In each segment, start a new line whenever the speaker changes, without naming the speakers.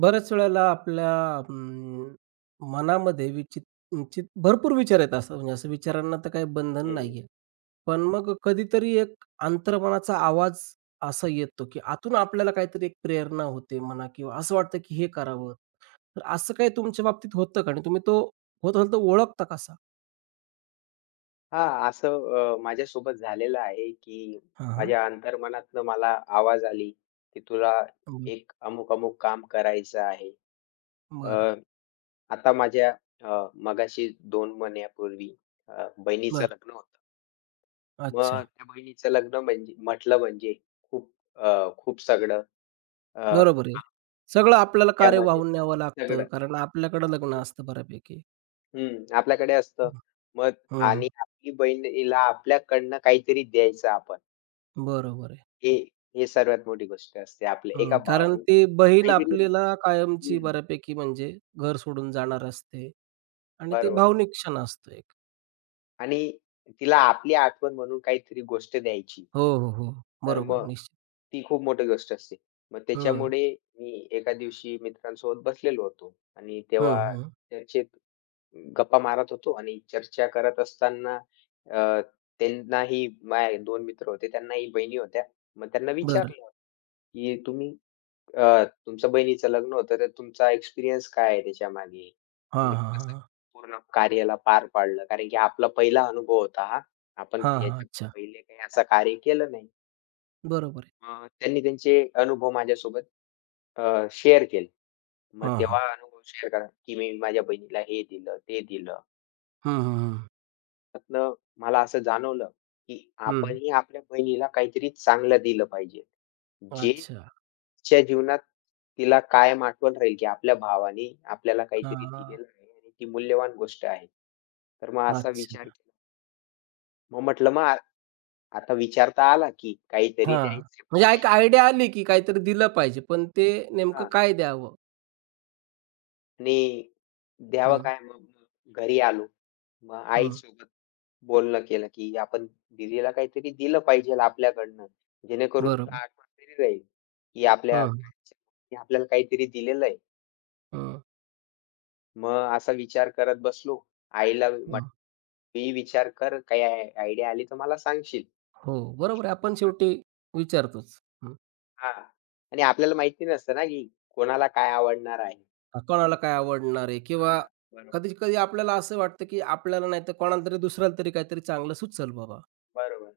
बऱ्याच वेळेला आपल्या अं, मनामध्ये विचित विचित भरपूर विचार आहेत असं म्हणजे असं विचारांना तर काही बंधन
हं.
नाहीये. पण मग कधीतरी एक अंतर्मनाचा आवाज असा येतो, की आतून आपल्याला काहीतरी एक प्रेरणा होते म्हणा किंवा असं वाटतं, की हे करावं. तर असं काही तुमच्या बाबतीत होतं का? आणि तुम्ही तो होत असेल तर ओळखता कसा?
हां, असं माझ्यासोबत झालेलं आहे, की
हां, हां.
माझ्या अंतर्मनातनं मला आवाज आली, की तुला
हं.
एक अमुक-अमुक काम करायचं आहे. अ,
बरं,
आता माझ्या अ, मगाशी 2 महिन्यापूर्वी बहिणीचं
बरं.
लग्न होतं.
अच्छा.
मग त्या बहिणीचं लग्न म्हणजे म्हटलं म्हणजे खूप खूप सगळं अ,
बरोबर आहे. सगळं आपल्याला कार्य
त्यामध्ये
वाहून न्यावं लागतं
सगळं
कारण आपल्याकडं लग्न असतं बऱ्यापैकी.
हं, आपल्याकडे असतं.
हं,
मग आणि आपली बहिणीला आपल्याकडनं काहीतरी द्यायचं आपण.
बरोबर आहे.
हे हे सर्वात मोठी गोष्ट असते आपल्या
हं,
एका
कारण
भावाला
ती बहीण
काहीतरी
आपल्याला कायमची
हं,
बऱ्यापैकी म्हणजे घर सोडून जाणार असते आणि ते
बरोबर
भावनिक क्षण असतो एक.
आणि तिला आपली आठवण म्हणून काहीतरी गोष्ट द्यायची.
हो, हो, हो.
तर
बरोबर आहे
मग
निश्चित.
ती खूप मोठी गोष्ट असते. मग
हं,
त्याच्यामुळे मी एका दिवशी मित्रांसोबत बसलेलो होतो आणि
हं,
तेव्हा
हं.
चर्चेत गप्पा मारत होतो आणि चर्चा करत असताना अ, त्यांनाही माझे 2 मित्र होते, त्यांनाही बहिणी होत्या. मग त्यांना
बरं.
विचारलं की तुम्ही तुमच्या बहिणीचं लग्न होतं, तर तुमचा एक्सपिरियन्स काय आहे त्याच्यामागे?
हां,
तुम्ही
हां,
कसं
हां.
पूर्ण कार्याला पार पाडलं? कारण की आपला पहिला अनुभव होता हा. आपण
हां, हां.
याच्या
अच्छा.
पहिले काही असं कार्य केलं नाही.
बरोबर आहे.
मग त्यांनी त्यांचे अनुभव माझ्यासोबत शेअर केले. मग
हां,
तेव्हा
हां.
अनुभव शेअर करा, की मी माझ्या बहिणीला हे दिलं, ते दिलं.
हं, हं, हं.
त्यातनं मला असं जाणवलं, की
हं.
आपणही आपल्या बहिणीला काहीतरी चांगलं दिलं पाहिजे. जे
अच्छा.
तिच्या जीवनात तिला कायम आठवण राहील, की आपल्या भावाने आपल्याला काहीतरी
हां.
दिलेलं आहे आणि ती मूल्यवान गोष्ट आहे. तर मग असा विचार
अच्छा.
केला. मग म्हटलं मग आता विचार तर आला, की काहीतरी
हां.
द्यायचं
म्हणजे
म्हणजे
एक आयडिया आली की काहीतरी दिलं पाहिजे, पण ते नेमकं
हां
काय द्यावं?
आणि द्यावं
हं,
काय मग? मग घरी आलो. मग
हं.
आईसोबत बोलणं केलं, की आपण दीदीला काहीतरी दिलं पाहिजेल आपल्याकडनं, जेणेकरून तिला
बरोबर.
आठवण तरी राहील, की
हं,
आपल्या
हं,
की आपल्याला काहीतरी दिलेलं आहे. मग असा विचार करत बसलो. आईला म्हटलं,
हं.
"मी विचार कर, काही आयडिया आली तर मला सांगशील."
हो, बरोबर आहे. आपण शेवटी विचारतोच.
हां. आणि आपल्याला माहिती नसतं ना, की कोणाला काय आवडणार आहे?
कोणाला काय आवडणार आहे किंवा
हां, बरोबर.
कधी-कधी आपल्याला असं वाटतं, की आपल्याला नाही तर कोणाला तरी दुसऱ्याला तरी काहीतरी चांगलं सुचेल बाबा.
बरोबर.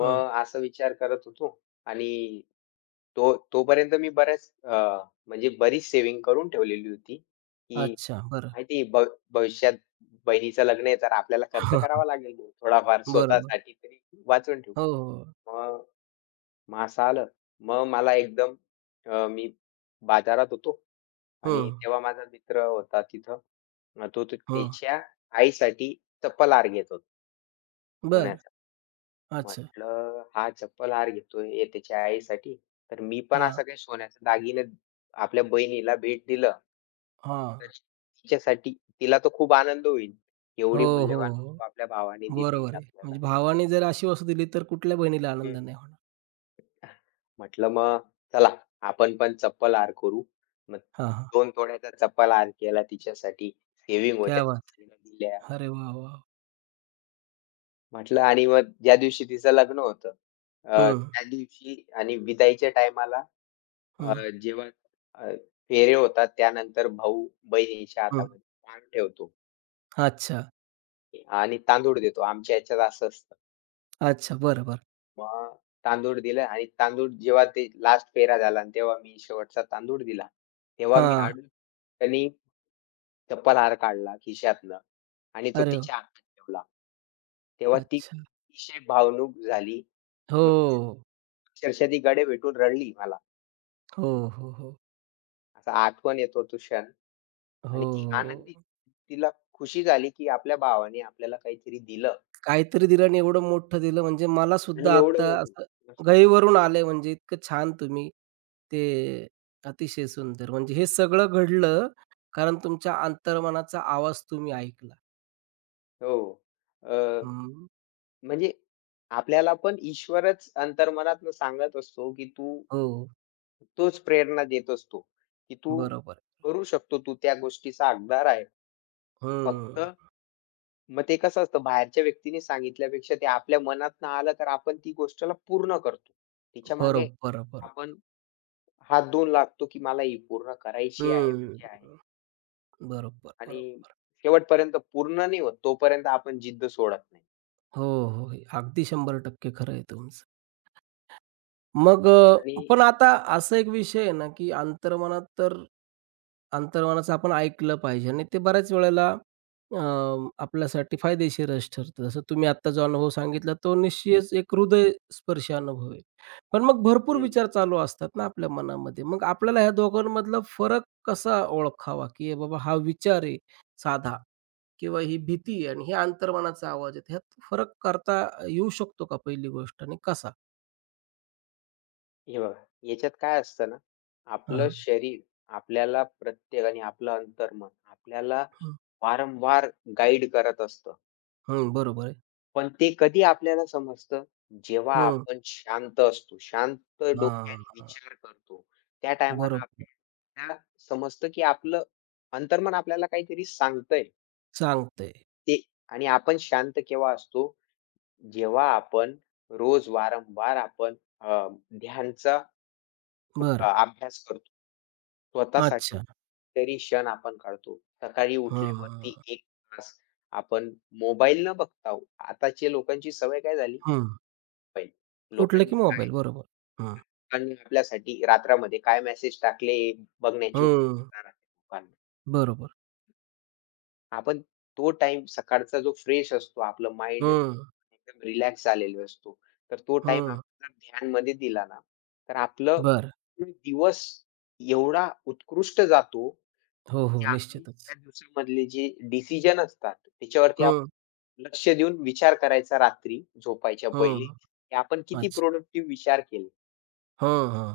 हं.
असा विचार करत होतो आणि तो तोपर्यंत मी म्हणजे बरीच सेव्हिंग करून ठेवलेली होती, की
अच्छा, बरं.
माहिती भविष्यात बहिणीचं लग्न आहे, तर आपल्याला खर्च
हं,
करावा लागेल थोडाफार
बरोबर.
स्वतःसाठी तरी वाचवून ठेवू.
हो, हो.
मग मग असं आलं. मग मला मी बाजारात होतो
हो.
आणि तेव्हा माझा मित्र होता तिथं. मग तो तो
हं, हं.
त्याच्या आईसाठी चप्पल हार घेत होता.
बरं.
सोन्याचा.
अच्छा.
म्हटलं, हा चप्पल हार घेतोय हे त्याच्या आईसाठी, तर मी पण
हां,
असा काही सोन्याचा दागिने आपल्या बहिणीला भेट दिलं,
हां.
तर तिच्यासाठी तिला तर खूप आनंद होईल.
हो,
एवढी
हो,
मूल्यवान
हो.
वस्तू आपल्या भावाने दिली
बरोबर आहे.
आपल्याला.
म्हणजे भावाने जर अशी वस्तू दिली तर कुठल्या बहिणीला आनंद
हं.
नाही होणार.
म्हटलं मग चला आपण पण चप्पल हार करू. मग
हां, हां.
2 तोळ्याचा चप्पल हार केला तिच्यासाठी. सेव्हिंग
क्या
होत्या
बात
त्या तिला दिल्या.
अरे वाह, वाह!
म्हटलं आणि मग ज्या दिवशी तिचं लग्न होतं,
हं,
त्या दिवशी आणि विदाईच्या टायमाला अ,
हं,
जेव्हा अ, फेरे होतात त्यानंतर भाऊ-बहिणीच्या
हं.
हातामध्ये ताट ठेवतो
अच्छा,
आणि तांदूळ देतो. आमच्या ह्याच्यात असं असतं.
अच्छा. बरं, बरं.
मग तांदूळ दिलं आणि तांदूळ जेव्हा ते लास्ट फेरा झाला आणि तेव्हा मी शेवटचा तांदूळ दिला. तेव्हा मी
हां.
हळूच त्यांनी चप्पल हार काढला खिशातनं आणि तो
अरे वाह!
तिच्या हातात ठेवला. तेव्हा ती
अच्छा.
अतिशय भावनूक झाली. म्हणजे
हो,
अक्षरशः ती गळे भेटून रडली मला.
हो, हो, हो.
असा आठवण येतो तो क्षण. आणि ती आनंदी
हो.
तिला खुशी झाली, की आपल्या भावाने आपल्याला काहीतरी दिलं
काहीतरी दिलं आणि एवढं मोठं दिलं म्हणजे मला
आणि
सुद्धा
एवढं
आता
मोठं.
असं गहिवरून आलंय म्हणजे इतकं छान तुम्ही ते अतिशय सुंदर. म्हणजे हे सगळं घडलं कारण तुमच्या अंतर्मनाचा आवाज तुम्ही ऐकला.
हो. अ,
हं.
म्हणजे आपल्याला पण ईश्वरच अंतर्मनातनं सांगत असतो, की तू
हो.
तोच प्रेरणा देत असतो, की तू
बरोबर.
करू शकतो. तू त्या गोष्टीचा हकदार आहे. फक्त
हं.
मग ते कसं असतं बाहेरच्या व्यक्तीने सांगितल्यापेक्षा ते आपल्या मनातनं आलं, तर आपण ती गोष्टला पूर्ण करतो. तिच्यामागे
बरोबर, बरोबर.
आपण हात धुवून लागतो, की मला ही पूर्ण करायची आहे
हं.
म्हणजे आहे.
बरोबर,
आणि
बरोबर.
शेवटपर्यंत पूर्ण नाही होत, तोपर्यंत आपण जिद्द सोडत नाही.
हो, हो. हे अगदी 100% खरं आहे तुमचं. मग
आणि
पण आता असा एक विषय आहे ना, की अंतर्मनात तर अंतर्मनाचं आपण ऐकलं पाहिजे आणि ते बऱ्याच वेळेला अ, आपल्यासाठी फायदेशीरच ठरतं. जसं तुम्ही आत्ता जो अनुभव सांगितला तो निश्चितच एक हृदयस्पर्शी अनुभव आहे. पण मग भरपूर
हं,
विचार चालू असतात ना आपल्या मनामध्ये. मग आपल्याला ह्या दोघांमधला फरक कसा ओळखावा, की हे बाबा हा विचार आहे साधा किंवा ही भीती आहे आणि हे अंतर्मनाचा आवाज आहे. ह्यात फरक करता येऊ शकतो का पहिली गोष्ट आणि कसा?
हे बघा याच्यात काय असतं ना, आपलं
हां.
शरीर आपल्याला प्रत्येक आणि आपलं अंतर्मन आपल्याला वारंवार गाईड करत असतं.
हं, बरोबर आहे.
पण ते कधी आपल्याला समजतं? जेव्हा
हं.
आपण शांत असतो, शांत डोक्याने
हां.
विचार करतो. त्या टायमाला
बरोबर.
आपल्याला समजतं, की आपलं अंतर्मन आपल्याला काहीतरी सांगतंय
सांगतंय.
ते. आणि आपण शांत केव्हा असतो? जेव्हा आपण रोज वारंवार आपण अ, ध्यानचा
बरं.
अभ्यास करतो. स्वतःसाठी
अच्छा.
तरी क्षण आपण काढतो. सकाळी
हं,
उठल्यावरती एक तास आपण मोबाईल न बघता आताच्या लोकांची सवय काय झाली?
हं.
मोबाईल.
उठलं
लोकांनी
की
काय
मोबाईल. बरोबर. हं,
लोकांनी आपल्यासाठी रात्रामध्ये काय मेसेज टाकले बघण्याची
हं.
उत्सुकता राहते लोकांना.
बरोबर.
आपण तो टाइम सकाळचा जो फ्रेश असतो, आपलं माइंड
हं,
एकदम रिलॅक्स झालेला असतो. तर तो टाइम
हं.
आपण जर ध्यानमध्ये दिला ना, तर आपलं
बरं.
पूर्ण दिवस एवढा उत्कृष्ट जातो,
हो,
की
हो.
आपली
निश्चितच.
त्या दिवसामधले जे डिसिजन असतात, त्याच्यावरती
हं,
आपण लक्ष देऊन विचार करायचा रात्री झोपायच्या
हं.
पहिले, की आपण किती
अच्छा.
प्रॉडक्टिव्ह विचार केले.
हं, हं.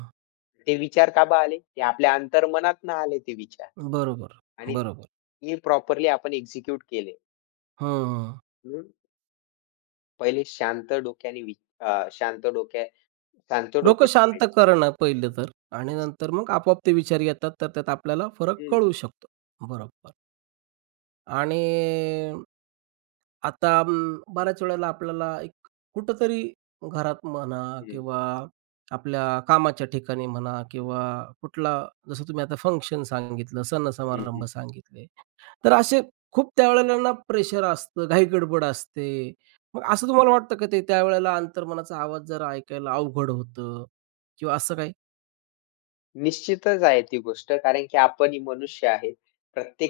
ते विचार का बा आले? ते आपल्या अंतर्मनातनं आले ते विचार
बरोबर,
आणि
बरोबर.
ते प्रॉपरली आपण एक्झिक्यूट केले.
हं.
पहिले शांत डोक्याने वि अ, शांत डोक्या शांत
डोकं
डोकं
शांत
ठेवायचं.
करणं पहिलं तर आणि नंतर मग आपोआप ते विचार येतात, तर त्यात आपल्याला फरक
हं,
कळू शकतो. बरोबर. आणि आता
हं,
बऱ्याच वेळेला आपल्याला एक कुठेतरी घरात म्हणा
हं,
किंवा आपल्या कामाच्या ठिकाणी म्हणा किंवा कुठला जसं तुम्ही आता फंक्शन सांगितलं, सण
हं,
समारंभ
हं.
सांगितले. तर असे खूप त्यावेळेला ना प्रेशर असतं, घाई गडबड असते. मग असं तुम्हाला वाटतं का ते त्यावेळेला अंतर्मनाचा आवाज जरा ऐकायला अवघड होतं किंवा असं काही?
निश्चितच आहे ती गोष्ट कारण की आपण ही मनुष्य आहे.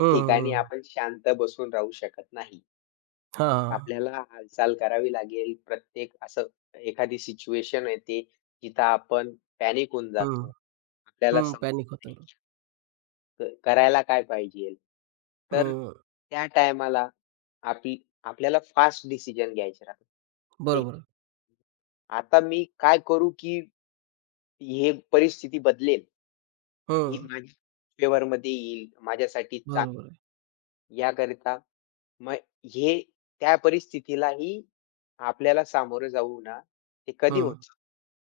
हं, हं,
ठिकाणी
हं.
आपण शांत बसून राहू शकत नाही.
हां, हां.
आपल्याला हालचाल करावी लागेल. प्रत्येक असं एखादी सिच्युएशन येते, जिथं आपण पॅनिक होऊन
हं,
जातो. आपल्याला
हं. पॅनिक
समजत
होतं.
नाही, की करायला काय पाहिजे? तर
हं.
त्या टायमाला आपली आपल्याला फास्ट डिसिजन घ्यायचे राहतात. एक
बरोबर.
आता मी काय करू, की हे परिस्थिती बदलेल, ही
हं.
माझ्या फेवरमध्ये येईल, माझ्यासाठी
बरोबर.
चांगली याकरिता मग हे त्या परिस्थितीलाही आपल्याला सामोरं जाऊ ना, ते कधी
हं.
होतं?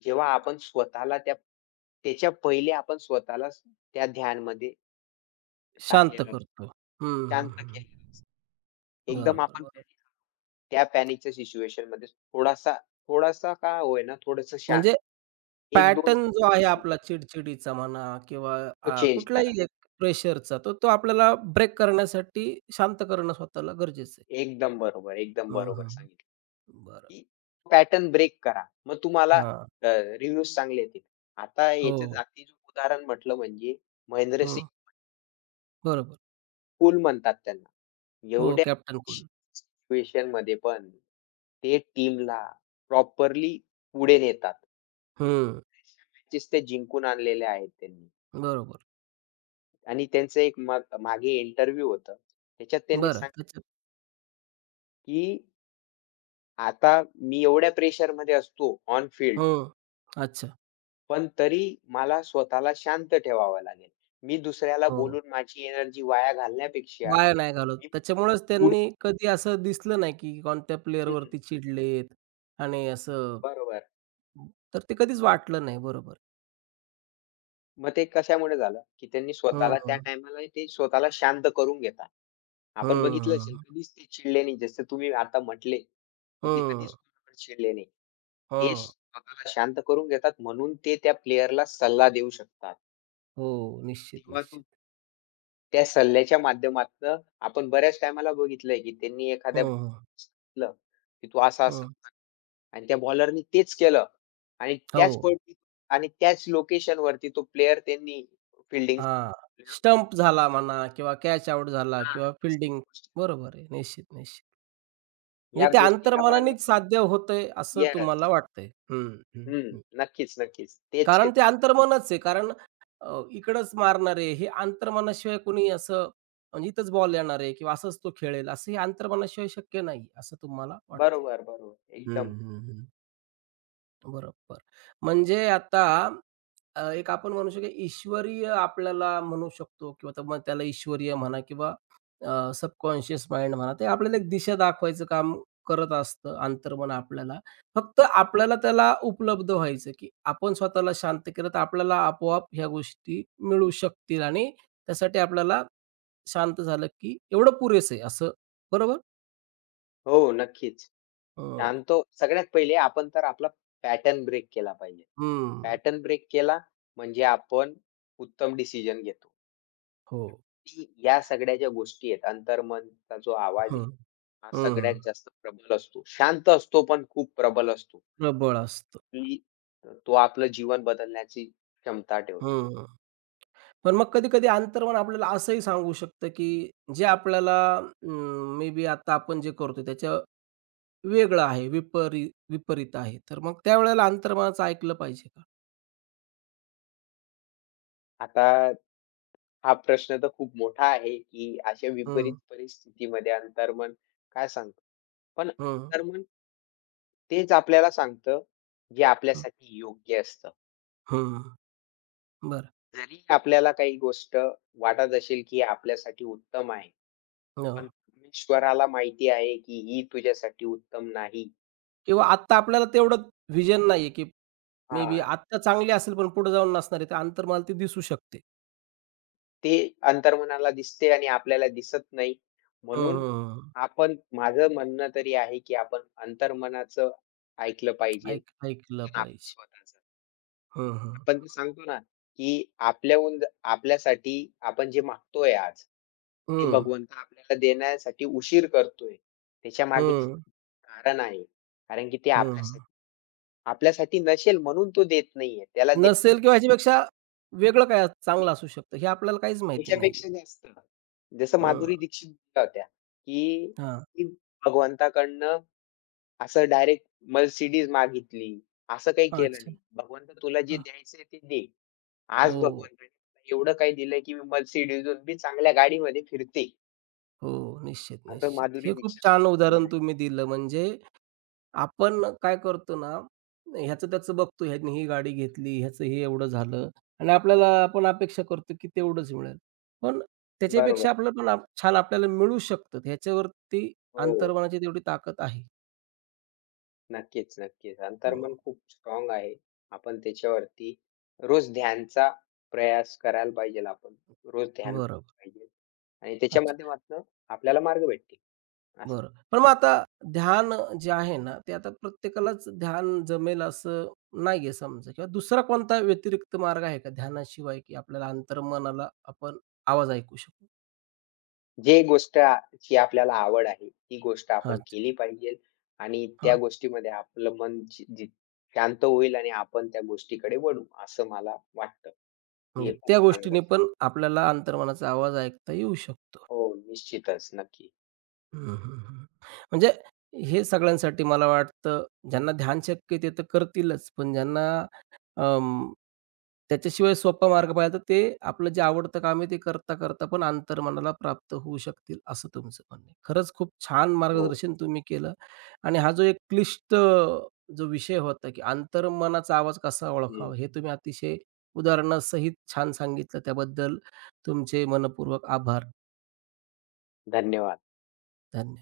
जेव्हा आपण स्वतःला त्या त्याच्या पहिले आपण स्वतःला त्या ध्यानमध्ये
शांत
टाकलेलं असतं,
करतो. हं, हं,
शांत
हं.
केलेलं असतं. एकदम
बरोबर,
आपण
बरोबर.
त्या पॅनिकच्या सिच्युएशनमध्ये थोडासा थोडासा का होईना थोडंसं शांत
म्हणजे
1-2
पॅटर्न जो आहे
सेकंद
आपला चिडचिडीचा म्हणा किंवा
तो चेंज करा.
कुठलाही एक प्रेशरचा, तर तो आपल्याला ब्रेक करण्यासाठी शांत करणं स्वतःला गरजेचं आहे.
एकदम बरोबर, एकदम
हं,
बरोबर
हं.
सांगितलं,
बरं.
की पॅटर्न ब्रेक करा. मग तुम्हाला
हां.
अ, रिव्ह्यूज चांगले येतील. आता याच्या
हो,
जाती उदाहरण म्हटलं म्हणजे महेंद्र
हो.
सिंग
बरोबर.
कूल म्हणतात त्यांना.
हो,
एवढ्या
कॅप्टन कूल.
सिच्युएशनमध्ये पण ते टीमला प्रॉपरली पुढे नेतात.
हं.
मॅचेस ते जिंकून आणलेल्या आहेत त्यांनी.
बरोबर.
आणि त्यांचं एक मग मागे इंटरव्ह्यू होतं. त्याच्यात त्यांनी
बरं
सांगितलं,
त्याच्यात
की आता मी एवढ्या प्रेशरमध्ये असतो ऑन फील्ड,
हं. अच्छा.
पण तरी मला स्वतःला शांत ठेवावं लागेल. मी दुसऱ्याला
हो.
बोलून माझी एनर्जी वाया घालण्यापेक्षा
वाया नाही घालवत.
मी
त्याच्यामुळेच
पुढे
त्यांनी कधी असं दिसलं नाही, की कोणत्या
हं,
प्लेयरवरती चिडलेत आणि असं
बरोबर.
तर ते कधीच वाटलं नाही. बरोबर.
मग ते कशामुळे झालं, की त्यांनी
हं,
स्वतःला त्या
हं.
टाईमाला ते स्वतःला शांत करून घेतात. आपण
हं,
बघितलं
हं.
असेल कधीच ते चिडले नाही. जसं तुम्ही आता म्हटले, की ते
हं,
कधीच कोणावर चिडले नाही. ते
हं.
स्वतःला शांत करून घेतात म्हणून ते त्या प्लेयरला सल्ला देऊ शकतात.
हो. निश्चित,
तेव्हा तो
निश्चित.
त्या सल्ल्याच्या माध्यमातनं आपण बऱ्याच टाईमाला बघितलंय, की त्यांनी एखाद्या
हं, हं.
सांगितलं, की तू असं-असं
हं.
कर आणि त्या बॉलरनी तेच केलं आणि
हो.
त्याच पळती आणि त्याच लोकेशनवरती तो प्लेयर त्यांनी फील्डिंग
हां. स्टंप झाला म्हणा किंवा कॅच आउट झाला
हां.
किंवा फील्डिंग. बरोबर आहे. निश्चित, निश्चित.
ह्या
म्हणजे ते
गोष्टींना
अंतर्मनानेच साध्य होतंय असं
येस.
तुम्हाला वाटतंय. हं, हं,
हं.
हं.
नक्कीच, नक्कीच. तेच
कारण
आहेत.
ते अंतर्मनच आहे. कारण इकडंच मारणार आहे. हे अंतर्मनाशिवाय कोणी असं म्हणजे इथंच बॉल येणार आहे किंवा असंच तो खेळेल असं हे अंतर्मनाशिवाय शक्य नाही, असं तुम्हाला वाटतंय.
बरोबर, बरोबर.
हं,
एकदम.
हं, हं. बरोबर. म्हणजे आता एक आपण म्हणू शकतो ईश्वरीय आपल्याला म्हणू शकतो किंवा तर मग त्याला ईश्वरीय म्हणा किंवा सबकॉन्शियस माइंड म्हणा, ते आपल्याला एक दिशा दाखवायचं काम करत असतं अंतर्मन आपल्याला. फक्त आपल्याला त्याला उपलब्ध व्हायचं, की आपण स्वतःला शांत केलं तर आपल्याला आपोआप ह्या गोष्टी मिळू शकतील आणि त्यासाठी आपल्याला शांत झालं, की एवढं पुरेसं आहे असं, बरोबर?
हो, नक्कीच.
अ,
सांगतो सगळ्यात पहिले आपण तर आपला पॅटर्न ब्रेक केला पाहिजे.
हं.
पॅटर्न ब्रेक केला म्हणजे आपण उत्तम डिसिजन घेतो.
हो.
की या सगळ्या ज्या गोष्टी आहेत, अंतर्मनचा जो आवाज आहे,
हं.
हा
हं.
सगळ्यात जास्त प्रबल असतो. शांत असतो पण खूप प्रबल असतो,
प्रबळ असतं.
की तो आपलं जीवन बदलण्याची क्षमता ठेवतो.
हं. पण मग कधी-कधी अंतर्मन आपल्याला असंही सांगू शकतं, की जे आपल्याला मे बी आता आपण जे करतो त्याच्या वेगळं आहे, विपरीत आहे. तर मग त्यावेळेला अंतर्मनाचं ऐकलं पाहिजे का?
आता हा प्रश्न तर खूप मोठा आहे, की अशा
हं,
विपरीत परिस्थितीमध्ये अंतर्मन काय सांगतं? पण
हं,
अंतर्मन तेच आपल्याला सांगतं, जे
हं,
आपल्यासाठी योग्य असतं.
हं. बरं.
जरी आपल्याला काही गोष्ट वाटत असेल, की आपल्यासाठी उत्तम आहे,
हो.
पण परमेश्वराला माहिती आहे, की ही तुझ्यासाठी उत्तम नाही.
किंवा आत्ता आपल्याला तेवढं व्हिजन नाहीये, की मे बी
हां,
आत्ता चांगली असेल, पण पुढे जाऊन नसणार आहे. तर अंतर्मनाला ती दिसू शकते.
ते अंतर्मनाला दिसते आणि आपल्याला दिसत नाही.
हं,
म्हणून
हं, हं.
आपण माझं म्हणणं तरी आहे, की आपण अंतर्मनाचं ऐकलं पाहिजे,
ऐकलं
आपण
पाहिजे.
स्वतःच.
हं, हं.
आपण ते सांगतो ना, की आपल्याहून ज- आपल्यासाठी आपण जे मागतोय आज, ते भगवंत आपल्याला देण्यासाठी उशीर करतोय. त्याच्यामागे
हं,
कारण आहे. कारण की ते
हं, हं.
आपल्यासाठी आपल्यासाठी नसेल म्हणून तो देत नाहीये. त्याला दे
नसेल किंवा ह्याच्यापेक्षा वेगळं चांगलं असू शकतं हे आपल्याला काहीच माहिती नाहीये.
याच्यापेक्षा जास्त. जसं
हं.
माधुरी दीक्षित बोलल्या होत्या, की
हां.
की भगवंताकडनं असं डायरेक्ट Mercedes मागितली, असं काही केलं
अच्छा.
नाही. भगवंत तुला जे
हां.
द्यायचंय ते दे. आज
हो,
भगवंताने मला एवढं काही दिलंय, की मी Mercedes बी चांगल्या गाडीमध्ये फिरते.
हो. निश्चित,
असं
निश्चित.
माधुरी
हे खूप
दीक्षित
छान
स्वतः
उदाहरण
म्हणाली.
तुम्ही दिलं. म्हणजे आपण काय करतो ना, ह्याचं त्याचं बघतो, ह्याने ही गाडी घेतली, ह्याचं हे एवढं झालं आणि आपल्याला आपण अपेक्षा करतो की तेवढंच मिळेल. पण
बरोबर.
त्याच्यापेक्षा आपलं पण आप छान आपल्याला मिळू शकतं. ह्याच्यावरती
हो.
अंतर्मनाची तेवढी ताकद आहे.
नक्कीच, नक्कीच.
हं.
अंतर्मन खूप स्ट्राँग आहे. आपण त्याच्यावरती रोज ध्यानचा प्रयास करायला पाहिजेल आपण. रोज ध्यान
बरोबर.
केलं पाहिजे आणि त्याच्या
अच्छा.
माध्यमातून आपल्याला मार्ग भेटतील. असं.
बरं. पण मग आता ध्यान जे आहे ना, ते आता प्रत्येकालाच ध्यान जमेल असं नाहीये समजा किंवा दुसरा कोणता व्यतिरिक्त मार्ग आहे का ध्यानाशिवाय, की आपल्याला अंतर्मनाला आपण आवाज ऐकू शकू?
जे गोष्ट ची आपल्याला आवड आहे, ती गोष्ट आपण
अच्छा.
केली पाहिजे आणि त्या
हां.
गोष्टीमध्ये आपलं मन जी जी शांत होईल आणि आपण त्या गोष्टीकडे वळू, असं मला वाटतं.
म्हणजे
हे खूप
त्या
चांगलं
गोष्टीने
असेल.
पण आपल्याला अंतर्मनाचा आवाज ऐकता येऊ शकतो.
हो, निश्चितच. नक्की.
हं, हं, हं. म्हणजे हे सगळ्यांसाठी मला वाटतं ज्यांना ध्यान शक्य आहे ते तर करतीलच, पण ज्यांना अं, त्याच्याशिवाय सोपा मार्ग पाहिला तर ते आपलं जे आवडतं काम आहे ते करता, करता पण अंतर्मनाला प्राप्त होऊ शकतील असं तुमचं म्हणणं आहे. खरंच खूप छान
हो.
मार्गदर्शन तुम्ही केलं आणि हा जो एक क्लिष्ट जो विषय होता, की अंतर्मनाचा आवाज कसा
हं.
ओळखावा हे तुम्ही अतिशय उदाहरणासहित छान सांगितलं. त्याबद्दल तुमचे मनःपूर्वक आभार.
धन्यवाद.
धन्यवाद.